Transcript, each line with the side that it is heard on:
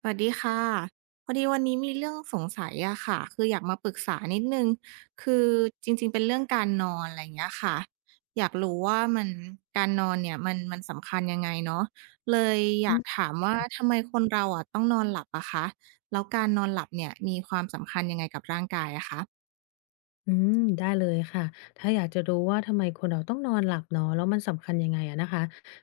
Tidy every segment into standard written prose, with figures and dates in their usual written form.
right: สวัสดีค่ะพอดีวันนี้มีเรื่องสงสัยอะค่ะคืออยากมาปรึกษานิดนึงคือจริงๆเป็นเรื่องการนอนอะไรอย่างเงี้ยค่ะอยากรู้ว่ามันการนอนเนี่ยมันสำคัญยังไงเนาะเลยอ
left: อื
right: ยาก
left: ม
right: ถามว่าทำไมคนเราอะต้องนอนหลับอะคะแล้วการนอนหลับเนี่ยมีความสำคัญยังไงกับร่างกายอะคะ
left: อืมได้เลยค่ะ ถ้าอยากจะรู้ว่าทำไมคนเราต้องนอนหลับเนาะแล้วมันสำคัญยังไงอะนะคะ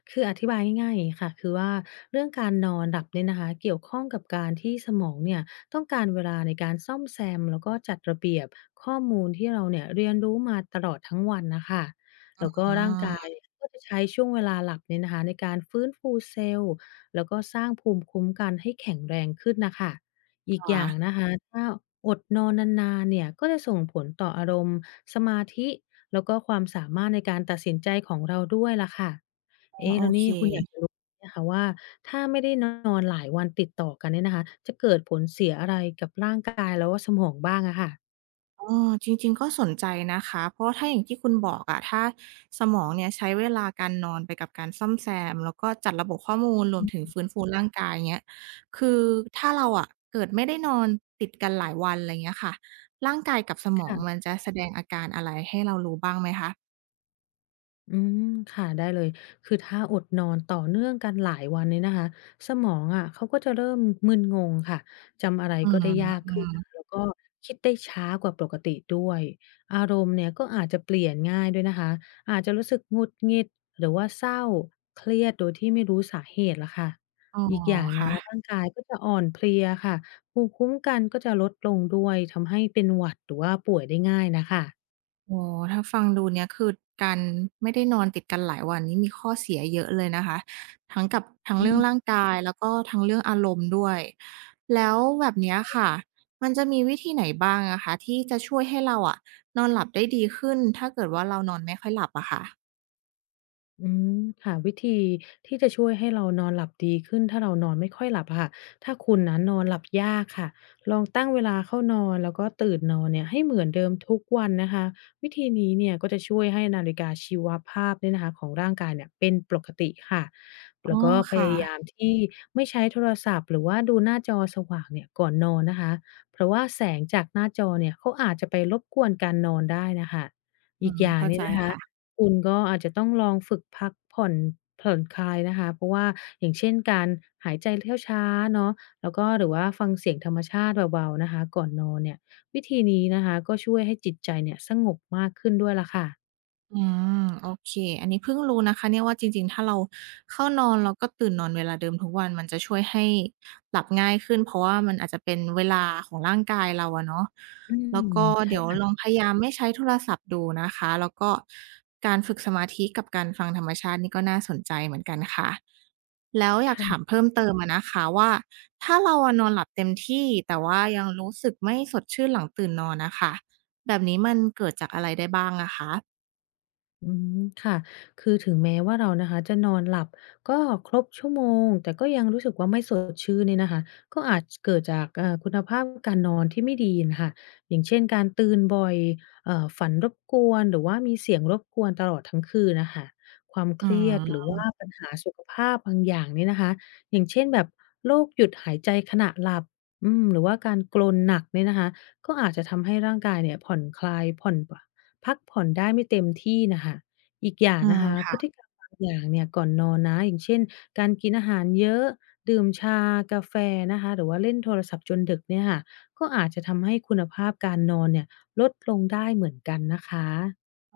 left: คืออธิบายง่ายๆอย่างนี้ค่ะคือว่าเรื่องการนอนหลับเนี่ยนะคะเกี่ยวข้องกับการที่สมองเนี่ยต้องการเวลาในการซ่อมแซมแล้วก็จัดระเบียบข้อมูลที่เราเนี่ยเรียนรู้มาตลอดทั้งวันนะคะ
right: อ๋
left: แล้วก็
right: อ
left: ร่างกายก็จะใช้ช่วงเวลาหลับเนี่ยนะคะในการฟื้นฟูเซลล์แล้วก็สร้างภูมิคุ้มกันให้แข็งแรงขึ้นนะคะ อีกอ
right: ค่ะ
left: ย่างนะคะถ้าอดนอนนานๆเนี่ยก็จะส่งผลต่ออารมณ์สมาธิแล้วก็ความสามารถในการตัดสินใจของเราด้วยล่ะค่ะ
right: อ๋อ
left: เอ๊ะ
right: โอ
left: แล้ว
right: เค
left: นี่คุณอยากจะรู้ไหมคะว่าถ้าไม่ได้นอนหลายวันติดต่อกันเนี่ยนะคะจะเกิดผลเสียอะไรกับร่างกายแล้วก็สมองบ้างอะค่ะ
right: ออจริงๆก็สนใจนะคะเพราะว่าถ้าอย่างที่คุณบอกอะถ้าสมองเนี่ยใช้เวลาการนอนไปกับการซ่อมแซมแล้วก็จัดระบบข้อมูลรวมถึงฟื้นฟูร่างกายเงี้ยคือถ้าเราอะเกิดไม่ได้นอนติดกันหลายวันไรเงี้ยค่ะร่างกายกับสมองมั
left: ค่ะ
right: นจะแสดงอาการอะไรให้เรารู้บ้างไหมคะ
left: อืมค่ะได้เลยคือถ้าอดนอนต่อเนื่องกันหลายวันเนี่ยนะคะสมองอะเขาก็จะเริ่มมึนงงค่ะจำอะไร
right: อื
left: ก็ได้ยากขึ้นนะ
right: ม
left: แล้วก็คิดได้ช้ากว่าปกติด้วยอารมณ์เนี่ยก็อาจจะเปลี่ยนง่ายด้วยนะคะอาจจะรู้สึกหงุดหงิดหรือว่าเศร้าเครียดโดยที่ไม่รู้สาเหตุล่ะค่ะ
right: อ๋อ
left: อีกอย่างนะร่าง
right: ค่ะ
left: กายก็จะอ่อนเพลียค่ะภูมิคุ้มกันก็จะลดลงด้วยทำให้เป็นหวัดหรือว่าป่วยได้ง่ายน่ะค่ะ
right: โอ๋อถ้าฟังดูเนี่ยคือการไม่ได้นอนติดกันหลายวันนี้มีข้อเสียเยอะเลยนะคะทั้งกับทั้ง
left: อื
right: เรื่องร่าง
left: ม
right: กายแล้วก็ทั้งเรื่องอารมณ์ด้วยแล้วแบบเนี้ยค่ะมันจะมีวิธีไหนบ้างอะคะที่จะช่วยให้เราอะนอนหลับได้ดีขึ้นถ้าเกิดว่าเรานอนไม่ค่อยหลับอะค่ะ
left: อืมค่ะวิธีที่จะช่วยให้เรานอนหลับดีขึ้นถ้าเรานอนไม่ค่อยหลับอะค่ะถ้าคุณนะนอนหลับยากค่ะลองตั้งเวลาเข้านอนแล้วก็ตื่นนอนเนี่ยให้เหมือนเดิมทุกวันนะคะวิธีนี้เนี่ยก็จะช่วยให้นาฬิกาชีวภาพเนี่ยนะคะของร่างกายเนี่ยเป็นปกติค่ะ
right: อ๋
left: แล้
right: อ
left: วก็พ
right: ค่ะ
left: ยายามที่ไม่ใช้โทรศัพท์หรือว่าดูหน้าจอสว่างเนี่ยก่อนนอนนะคะเพราะว่าแสงจากหน้าจอเนี่ยเขาอาจจะไปรบกวนการนอนได้นะคะ
right: อื
left: อีก
right: ม
left: อย่าง
right: เข้า
left: เนี่
right: ใจ
left: ยนะคะ
right: ค่ะ
left: คุณก็อาจจะต้องลองฝึกพักผ่อนผ่อนคลายนะคะเพราะว่าอย่างเช่นการหายใจเข้าช้าเนาะแล้วก็หรือว่าฟังเสียงธรรมชาติเบาๆนะคะก่อนนอนเนี่ยวิธีนี้นะคะก็ช่วยให้จิตใจเนี่ยสงบมากขึ้นด้วยล่ะค่ะ
right: อืมโอเคอันนี้เพิ่งรู้นะคะเนี่ยว่าจริงๆถ้าเราเข้านอนแล้วก็ตื่นนอนเวลาเดิมทุกวันมันจะช่วยให้หลับง่ายขึ้นเพราะว่ามันอาจจะเป็นเวลาของร่างกายเราอะเนาะ
left: อื
right: แล้ว
left: ม
right: ก็อเดี๋ยว
left: ใช่
right: ลองพยายามไม่ใช้โทรศัพท์ดูนะคะแล้วก็การฝึกสมาธิกับการฟังธรรมชาตินี่ก็น่าสนใจเหมือนกันค่ะแล้วอยากถาม
left: ค่ะ
right: เพิ่มเติมอะนะคะว่าถ้าเราอะนอนหลับเต็มที่แต่ว่ายังรู้สึกไม่สดชื่นหลังตื่นนอนน่ะค่ะแบบนี้มันเกิดจากอะไรได้บ้างอะคะ
left: อืมค่ะคือถึงแม้ว่าเรานะคะจะนอนหลับก็ครบชั่วโมงแต่ก็ยังรู้สึกว่าไม่สดชื่นเนี่ยนะคะก็อาจเกิดจากคุณภาพการนอนที่ไม่ดีนะคะอย่างเช่นการตื่นบ่อยฝันรบกวนหรือว่ามีเสียงรบกวนตลอดทั้งคืนน่ะคะความ
right: อื
left: เครียดหรือ
right: ม
left: ว่าปัญหาสุขภาพบางอย่างเนี่ยนะคะอย่างเช่นแบบโรคหยุดหายใจขณะหลับอืมหรือว่าการกรนหนักเนี่ยนะคะก็อาจจะทำให้ร่างกายเนี่ยผ่อนคลายผ่อน พักผ่อนได้ไม่เต็มที่น่ะค่ะอีกอย่าง
right: อื
left: นะ
right: ม
left: คะพฤติ
right: ค่ะ
left: กรรมบางอย่างเนี่ยก่อนนอนนะอย่างเช่นการกินอาหารเยอะดื่มชากาแฟนะคะหรือว่าเล่นโทรศัพท์จนดึกเนี่ยค่ะก็อาจจะทำให้คุณภาพการนอนเนี่ยลดลงได้เหมือนกันนะคะ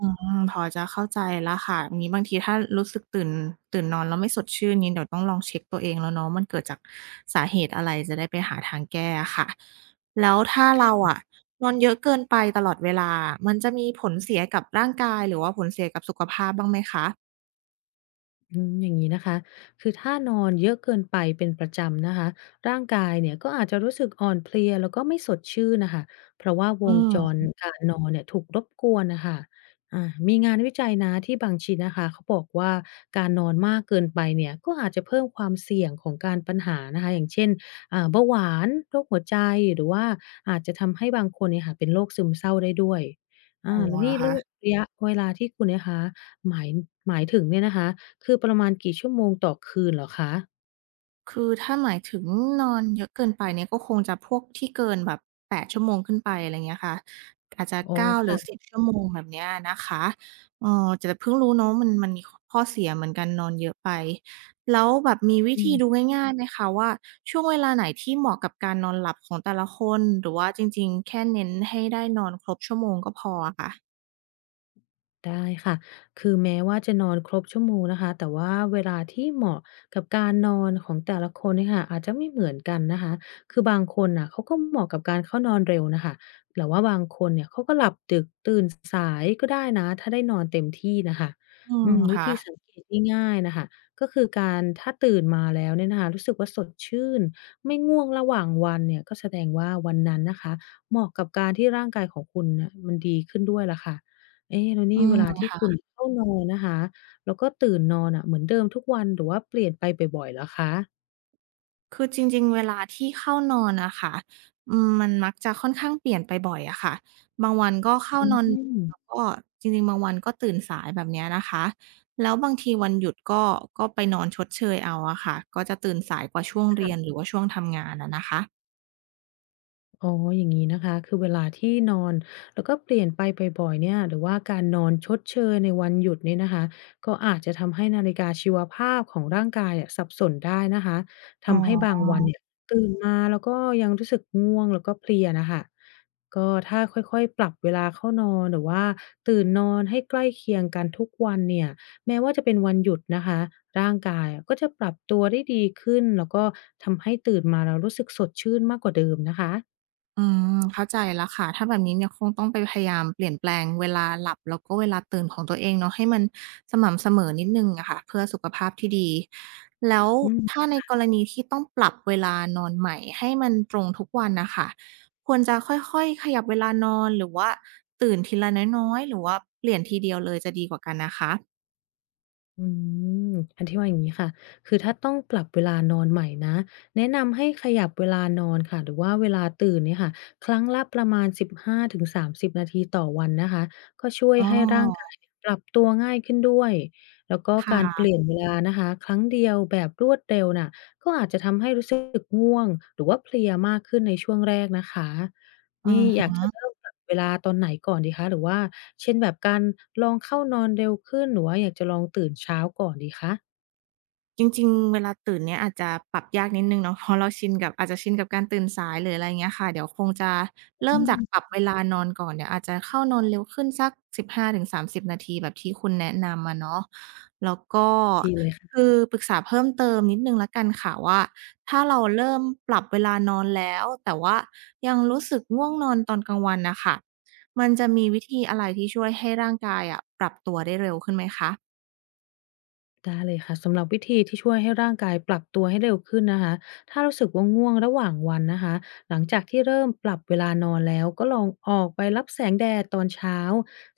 right: อืมพอจะเข้าใจแล้วค่ะงี้บางทีถ้ารู้สึกตื่นนอนแล้วไม่สดชื่นนี้เดี๋ยวต้องลองเช็กตัวเองแล้วเนาะมันเกิดจากสาเหตุอะไรจะได้ไปหาทางแก้อะค่ะ แล้วถ้าเราอะนอนเยอะเกินไปตลอดเวลา มันจะมีผลเสียกับร่างกายหรือว่าผลเสียกับสุขภาพบ้างไหมคะ
left: อืมอย่างนี้นะคะคือถ้านอนเยอะเกินไปเป็นประจำนะคะร่างกายเนี่ยก็อาจจะรู้สึกอ่อนเพลียแล้วก็ไม่สดชื่นนะคะเพราะว่าว
right: อื
left: งจร
right: ม
left: การนอนเนี่ยถูกรบกวนนะคะอามีงานวิจัยนะที่บางชิ้นนะคะเขาบอกว่าการนอนมากเกินไปเนี่ยก็อาจจะเพิ่มความเสี่ยงของการปัญหานะคะอย่างเช่นเบาหวานโรคหัวใจหรือว่าอาจจะทำให้บางคนเนี่ยค่ะเป็นโรคซึมเศร้าได้ด้วย
right: โอโอ
left: แล้ว
right: เหร
left: นี่
right: อ
left: ร
right: คะ
left: ะยะเวลาที่คุณนะคะหมายหมายถึงเนี่ยนะคะ คือประมาณกี่ชั่วโมงต่อคืนเหรอคะ
right: คือถ้าหมายถึงนอนเยอะเกินไปเนี่ยก็คงจะพวกที่เกินแบบ8ชั่วโมงขึ้นไปอะไรเงี้ยค่ะอาจจะ
left: อ๋อ
right: 9หรือ
left: ค่ะ
right: 10ชั่วโมงแบบเนี้ยนะคะเออแต่เพิ่งรู้เนาะมันมีขข้อเสียเหมือนกันนอนเยอะไปแล้วแบบมีวิ
left: อื
right: ธีดู
left: ม
right: ง่ายๆไหมคะว่าช่วงเวลาไหนที่เหมาะกับการนอนหลับของแต่ละคนหรือว่าจริงๆแค่เน้นให้ได้นอนครบชั่วโมงก็พออะค่ะ
left: ได้ค่ะ คือแม้ว่าจะนอนครบชั่วโมงนะคะ แต่ว่าเวลาที่เหมาะกับการนอนของแต่ละคนเนี่ยค่ะอาจจะไม่เหมือนกันนะคะ คือบางคนน่ะเขาก็เหมาะกับการเข้านอนเร็วน่ะค่ะแต่ว่าบางคนเนี่ยเขาก็หลับดึกตื่นสายก็ได้นะ ถ้าได้นอนเต็มที่น่ะค่ะ
right: อื
left: อื
right: ม
left: มวิ
right: ค่ะ
left: ธีสังเกตง่ายๆน่ะค่ะก็คือการถ้าตื่นมาแล้วเนี่ยนะคะรู้สึกว่าสดชื่น ไม่ง่วงระหว่างวันเนี่ยก็แสดงว่าวันนั้นนะคะเหมาะกับการที่ร่างกายของคุณน่ะมันดีขึ้นด้วยล่ะค่ะ เอ๊ะแล้ว
right: อื
left: นี่เวลา
right: ม
left: ที่คุณเข้านอนนะคะแล้วก็ตื่นนอนอะเหมือนเดิมทุกวันหรือว่าเปลี่ยนไปบ่อยๆเหรอคะ
right: คือจริงๆเวลาที่เข้านอนอะค่ะอืมมันมักจะค่อนข้างเปลี่ยนไปบ่อยอะค่ะบางวันก็เข้า
left: อื
right: นอนแล้ว
left: ม
right: ก็จริงๆบางวันก็ตื่นสายแบบเนี้ยนะคะแล้วบางทีวันหยุดก็ไปนอนชดเชยเอาอะค่ะก็จะตื่นสายกว่าช่วงเรียนห
left: ค่ะ
right: รือว่าช่วงทำงานอะนะคะ
left: อ๋ออย่างนี้นะคะ คือเวลาที่นอน แล้วก็เปลี่ยนไปบ่อยๆเนี่ยหรือว่าการนอนชดเชยในวันหยุดเนี่ยนะคะ ก็อาจจะทำให้นาฬิกาชีวภาพของร่างกายอะสับสนได้นะคะ
right: อ๋อ
left: ทำให้บางวันเนี่ยตื่นมาแล้วก็ยังรู้สึกง่วงแล้วก็เพลียนะคะก็ถ้าค่อยๆปรับเวลาเข้านอนหรือว่าตื่นนอนให้ใกล้เคียงกันทุกวันเนี่ยแม้ว่าจะเป็นวันหยุดนะคะร่างกายอะก็จะปรับตัวได้ดีขึ้นแล้วก็ทำให้ตื่นมาเรารู้สึกสดชื่นมากกว่าเดิมนะคะ
right: อืมเข้าใจแล้วค่ะถ้าแบบนี้เนี่ยคงต้องไปพยายามเปลี่ยนแปลงเวลาหลับแล้วก็เวลาตื่นของตัวเองเนาะให้มันสม่ำเสมอนิดหนึ่งอะค่ะเพื่อสุขภาพที่ดีแล้ว
left: อื
right: ถ้า
left: ม
right: ในกรณีที่ต้องปรับเวลานอนใหม่ให้มันตรงทุกวันน่ะค่ะควรจะค่อยๆขยับเวลานอนหรือว่าตื่นทีละน้อยๆหรือว่าเปลี่ยนทีเดียวเลยจะดีกว่ากันนะคะ
left: อืมอันที่ว่าอย่างงี้ค่ะ คือถ้าต้องปรับเวลานอนใหม่นะแนะนำให้ขยับเวลานอนค่ะหรือว่าเวลาตื่นเนี่ยค่ะครั้งละประมาณ 15-30 นาทีต่อวันนะคะก็ช่วย
right: อ๋
left: ให้ร่างกา
right: อ
left: ยปรับตัวง่ายขึ้นด้วยแล้วก็การเป
right: ค่ะ
left: ลี่ยนเวลานะคะครั้งเดียวแบบรวดเร็วน่ะก็อาจจะทำให้รู้สึกง่วงหรือว่าเพลียมากขึ้นในช่วงแรกนะคะ
right: อื
left: นี่
right: อ
left: อยากจะ
right: ฮึ
left: เริ่มปรับเวลาตอนไหนก่อนดีคะหรือว่าเช่นแบบการลองเข้านอนเร็วขึ้นหรือว่าอยากจะลองตื่นเช้าก่อนดีคะ
right: จริงๆ เวลาตื่นเนี่ยอาจจะปรับยากนิดหนึ่งเนาะเพราะเราชินกับอาจจะชินกับการตื่นสายหรืออะไรอย่างเงี้ยค่ะเดี๋ยวคงจะเริ่ม
left: อื
right: จากปรับ
left: ม
right: เวลานอนก่อนเดี๋ยวอาจจะเข้านอนเร็วขึ้นสัก15-30 นาทีแบบที่คุณแนะนำอะเนาะแล้วก็
left: ดีเลย
right: คือปรึกษาเพิ่มเติมนิดหนึ่งแล้วกันค่ะว่าถ้าเราเริ่มปรับเวลานอนแล้วแต่ว่ายังรู้สึกง่วงนอนตอนกลางวันน่ะค่ะมันจะมีวิธีอะไรที่ช่วยให้ร่างกายอะปรับตัวได้เร็วขึ้นไหมคะ
left: ได้เลยค่ะสำหรับวิธีที่ช่วยให้ร่างกายปรับตัวให้เร็วขึ้นนะคะถ้ารู้สึกว่าง่วงระหว่างวันนะคะหลังจากที่เริ่มปรับเวลานอนแล้วก็ลองออกไปรับแสงแดดตอนเช้า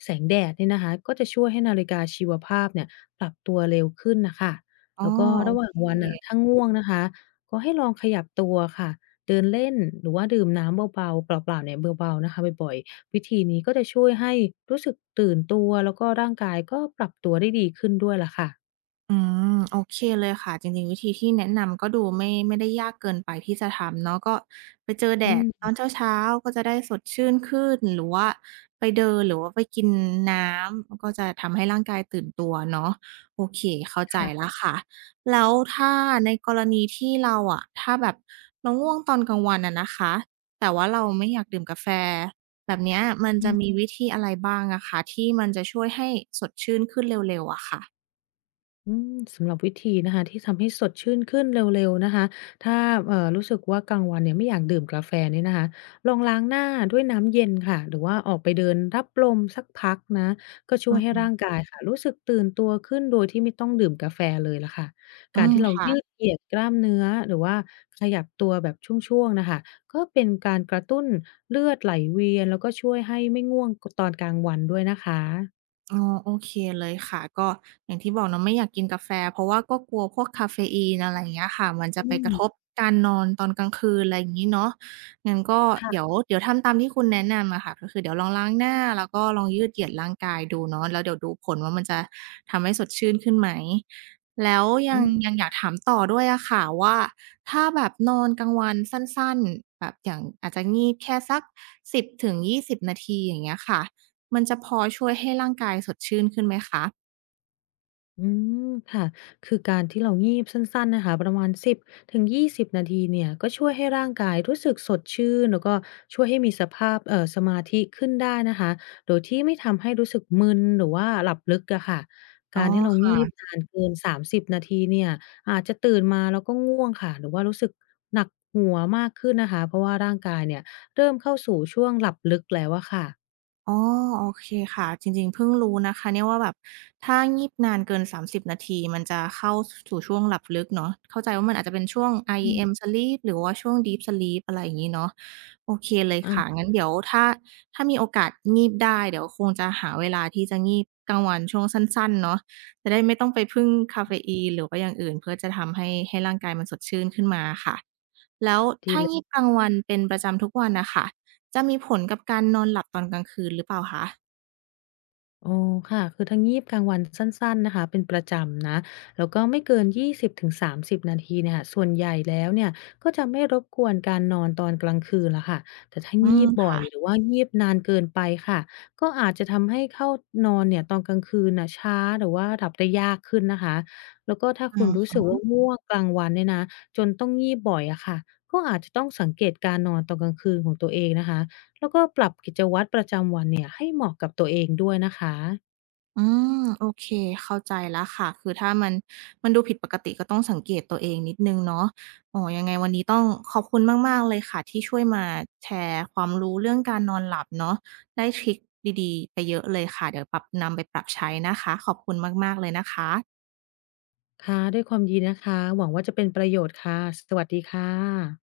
left: แสงแดดเนี่ยนะคะก็จะช่วยให้นาฬิกาชีวภาพเนี่ยปรับตัวเร็วขึ้นนะคะ
right: อ๋อ
left: แล้วก็
right: โอ
left: ระหว่าง
right: เ
left: อวันอ่ะ
right: ค
left: ถ้าง่วงนะคะก็ให้ลองขยับตัวค่ะเดินเล่นหรือว่าดื่มน้ำเบาๆเปล่าๆเนี่ยเบาๆนะคะบ่อยๆวิธีนี้ก็จะช่วยให้รู้สึกตื่นตัวแล้วก็ร่างกายก็ปรับตัวได้ดีขึ้นด้วยล่ะค่ะ
right: อืมโอเคเลยค่ะจริงๆวิธีที่แนะนำก็ดูไม่ได้ยากเกินไปที่จะทำเนาะก็ไปเจอแด
left: อื
right: ดตอ
left: ม
right: นเช้าๆก็จะได้สดชื่นขึ้นหรือว่าไปเดินหรือว่าไปกินน้ำมันก็จะทำให้ร่างกายตื่นตัวเนาะโอเคเข้าใจแล้ว
left: ค่ะ
right: ค่ะแล้วถ้าในกรณีที่เราอะถ้าแบบเราง่วงตอนกลางวันอะนะคะแต่ว่าเราไม่อยากดื่มกาแฟแบบเนี้ยมัน
left: อื
right: จะมี
left: ม
right: วิธีอะไรบ้างอะคะที่มันจะช่วยให้สดชื่นขึ้นเร็วๆอะค่ะ
left: อืมสำหรับวิธีนะคะที่ทำให้สดชื่นขึ้นเร็วๆนะคะถ้ารู้สึกว่ากลางวันเนี่ยไม่อยากดื่มกาแฟเนี่ยนะคะลองล้างหน้าด้วยน้ำเย็นค่ะหรือว่าออกไปเดินรับลมสักพักนะก็ช่วยให้ร่างกายค่ะรู้สึกตื่นตัวขึ้นโดยที่ไม่ต้องดื่มกาแฟเลยล่ะค่ะ
right: อื
left: การ
right: ม
left: ที่เรา
right: ค่ะ
left: ยืดเหยียดกล้ามเนื้อหรือว่าขยับตัวแบบช่วงๆน่ะค่ะก็เป็นการกระตุ้นเลือดไหลเวียนแล้วก็ช่วยให้ไม่ง่วงกตอนกลางวันด้วยนะคะ
right: อ๋อโอเคเลยค่ะก็อย่างที่บอกเนาะไม่อยากกินกาแฟเพราะว่าก็กลัวพวกกาเฟอีนอะไรอย่างเงี้ยค่ะมันจะ
left: อื
right: ไปก
left: ม
right: ระทบการนอนตอนกลางคืนอะไรอย่างงี้เนาะงั้นก็เดี๋ยว
left: ค่ะ
right: เดี๋ยวทำตามที่คุณแนะนำอะค่ะก็คือเดี๋ยวลองล้างหน้าแล้วก็ลองยืดเหยียดร่างกายดูเนาะแล้วเดี๋ยวดูผลว่ามันจะทำให้สดชื่นขึ้นไหมแล้วยั
left: อื
right: งยั
left: ม
right: งอยากถามต่อด้วยอะค่ะว่าถ้าแบบนอนกลางวันสั้นๆแบบอย่างอาจจะงีบแค่สัก10-20 นาทีอย่างเงี้ยค่ะ มันจะพอช่วยให้ร่างกายสดชื่นขึ้นไหมคะ
left: อืมค่ะคือการที่เรางีบสั้นๆนะคะประมาณสิบถึงยี่ส2 0นาทีเนี่ยก็ช่วยให้ร่างกายรู้สึกสดชื่นแล้วก็ช่วยให้มีสภาพสมาธิขึ้นได้นะคะโดยที่ไม่ทำให้รู้สึกมึนหรือว่าหลับลึกอะค่ะ
right: อ๋อ
left: การที่เรางีบ
right: ค่ะ
left: นานเกิน30 นาทีเนี่ยอาจจะตื่นมาแล้วก็ง่วงค่ะหรือว่ารู้สึกหนักหัวมากขึ้นนะคะเพราะว่าร่างกายเนี่ยเริ่มเข้าสู่ช่วงหลับลึกแล้วอะค่ะ
right: อ๋อโอเคค่ะจริงๆเพิ่งรู้นะคะเนี่ยว่าแบบถ้างีบนานเกิน30นาทีมันจะเข้าสู่ช่วงหลับลึกเนาะเข้าใจว่ามันอาจจะเป็นช่วง i
left: อื
right: e m
left: ม
right: sleep หรือว่าช่วง Deep sleep อะไรอย่างงี้เนาะโอเคเลยค่ะ
left: อา
right: งั้นเดี๋ยวถ้ามีโอกาสงีบได้เดี๋ยวคงจะหาเวลาที่จะงีบกลางวันช่วงสั้นๆเนาะจะได้ไม่ต้องไปพึ่งกาเฟอีนหรือว่าอย่างอื่นเพื่อจะทำให้ร่างกายมันสดชื่นขึ้นมาค่ะแล้ว
left: ดี
right: ถ้างีบกลางวันเป็นประจำทุกวันน่ะค่ะ จะมีผลกับการนอนหลับตอนกลางคืนหรือเปล่าคะ
left: อ๋อค่ะคือทั้งงีบกลางวันสั้นๆนะคะเป็นประจำนะแล้วก็ไม่เกิน20-30นาทีเนี่ยค่ะส่วนใหญ่แล้วเนี่ยก็จะไม่รบกวนการนอนตอนกลางคืนละค่ะแต่ถ้า
right: อื
left: งี
right: ม
left: บบ่อยหรื
right: ค่ะ
left: อว่างีบนานเกินไปค่ะก็อาจจะทำให้เข้านอนเนี่ยตอนกลางคืนน่ะช้าหรือว่าหลับได้ยากขึ้นนะคะแล้วก็ถ้า
right: อื
left: คุณรู้
right: ม
left: สึกว่าง่วงกลางวันเนี่ยนะจนต้องงีบบ่อยอะค่ะก็อาจจะต้องสังเกตการนอนตอนกลางคืนของตัวเองนะคะ แล้วก็ปรับกิจวัตรประจำวันเนี่ยให้เหมาะกับตัวเองด้วยนะคะ
right: อืมโอเคเข้าใจแล้วค่ะคือถ้ามันดูผิดปกติก็ต้องสังเกตตัวเองนิดหนึ่งเนาะโอ๋อยังไงวันนี้ต้องขอบคุณมากๆเลยค่ะที่ช่วยมาแชร์ความรู้เรื่องการนอนหลับเนาะได้ทริกดีๆไปเยอะเลยค่ะเดี๋ยวปรับนำไปปรับใช้นะคะขอบคุณมากๆเลยนะคะ
left: ค่ะด้วยความยินดีนะคะหวังว่าจะเป็นประโยชน์ค่ะสวัสดีค่ะ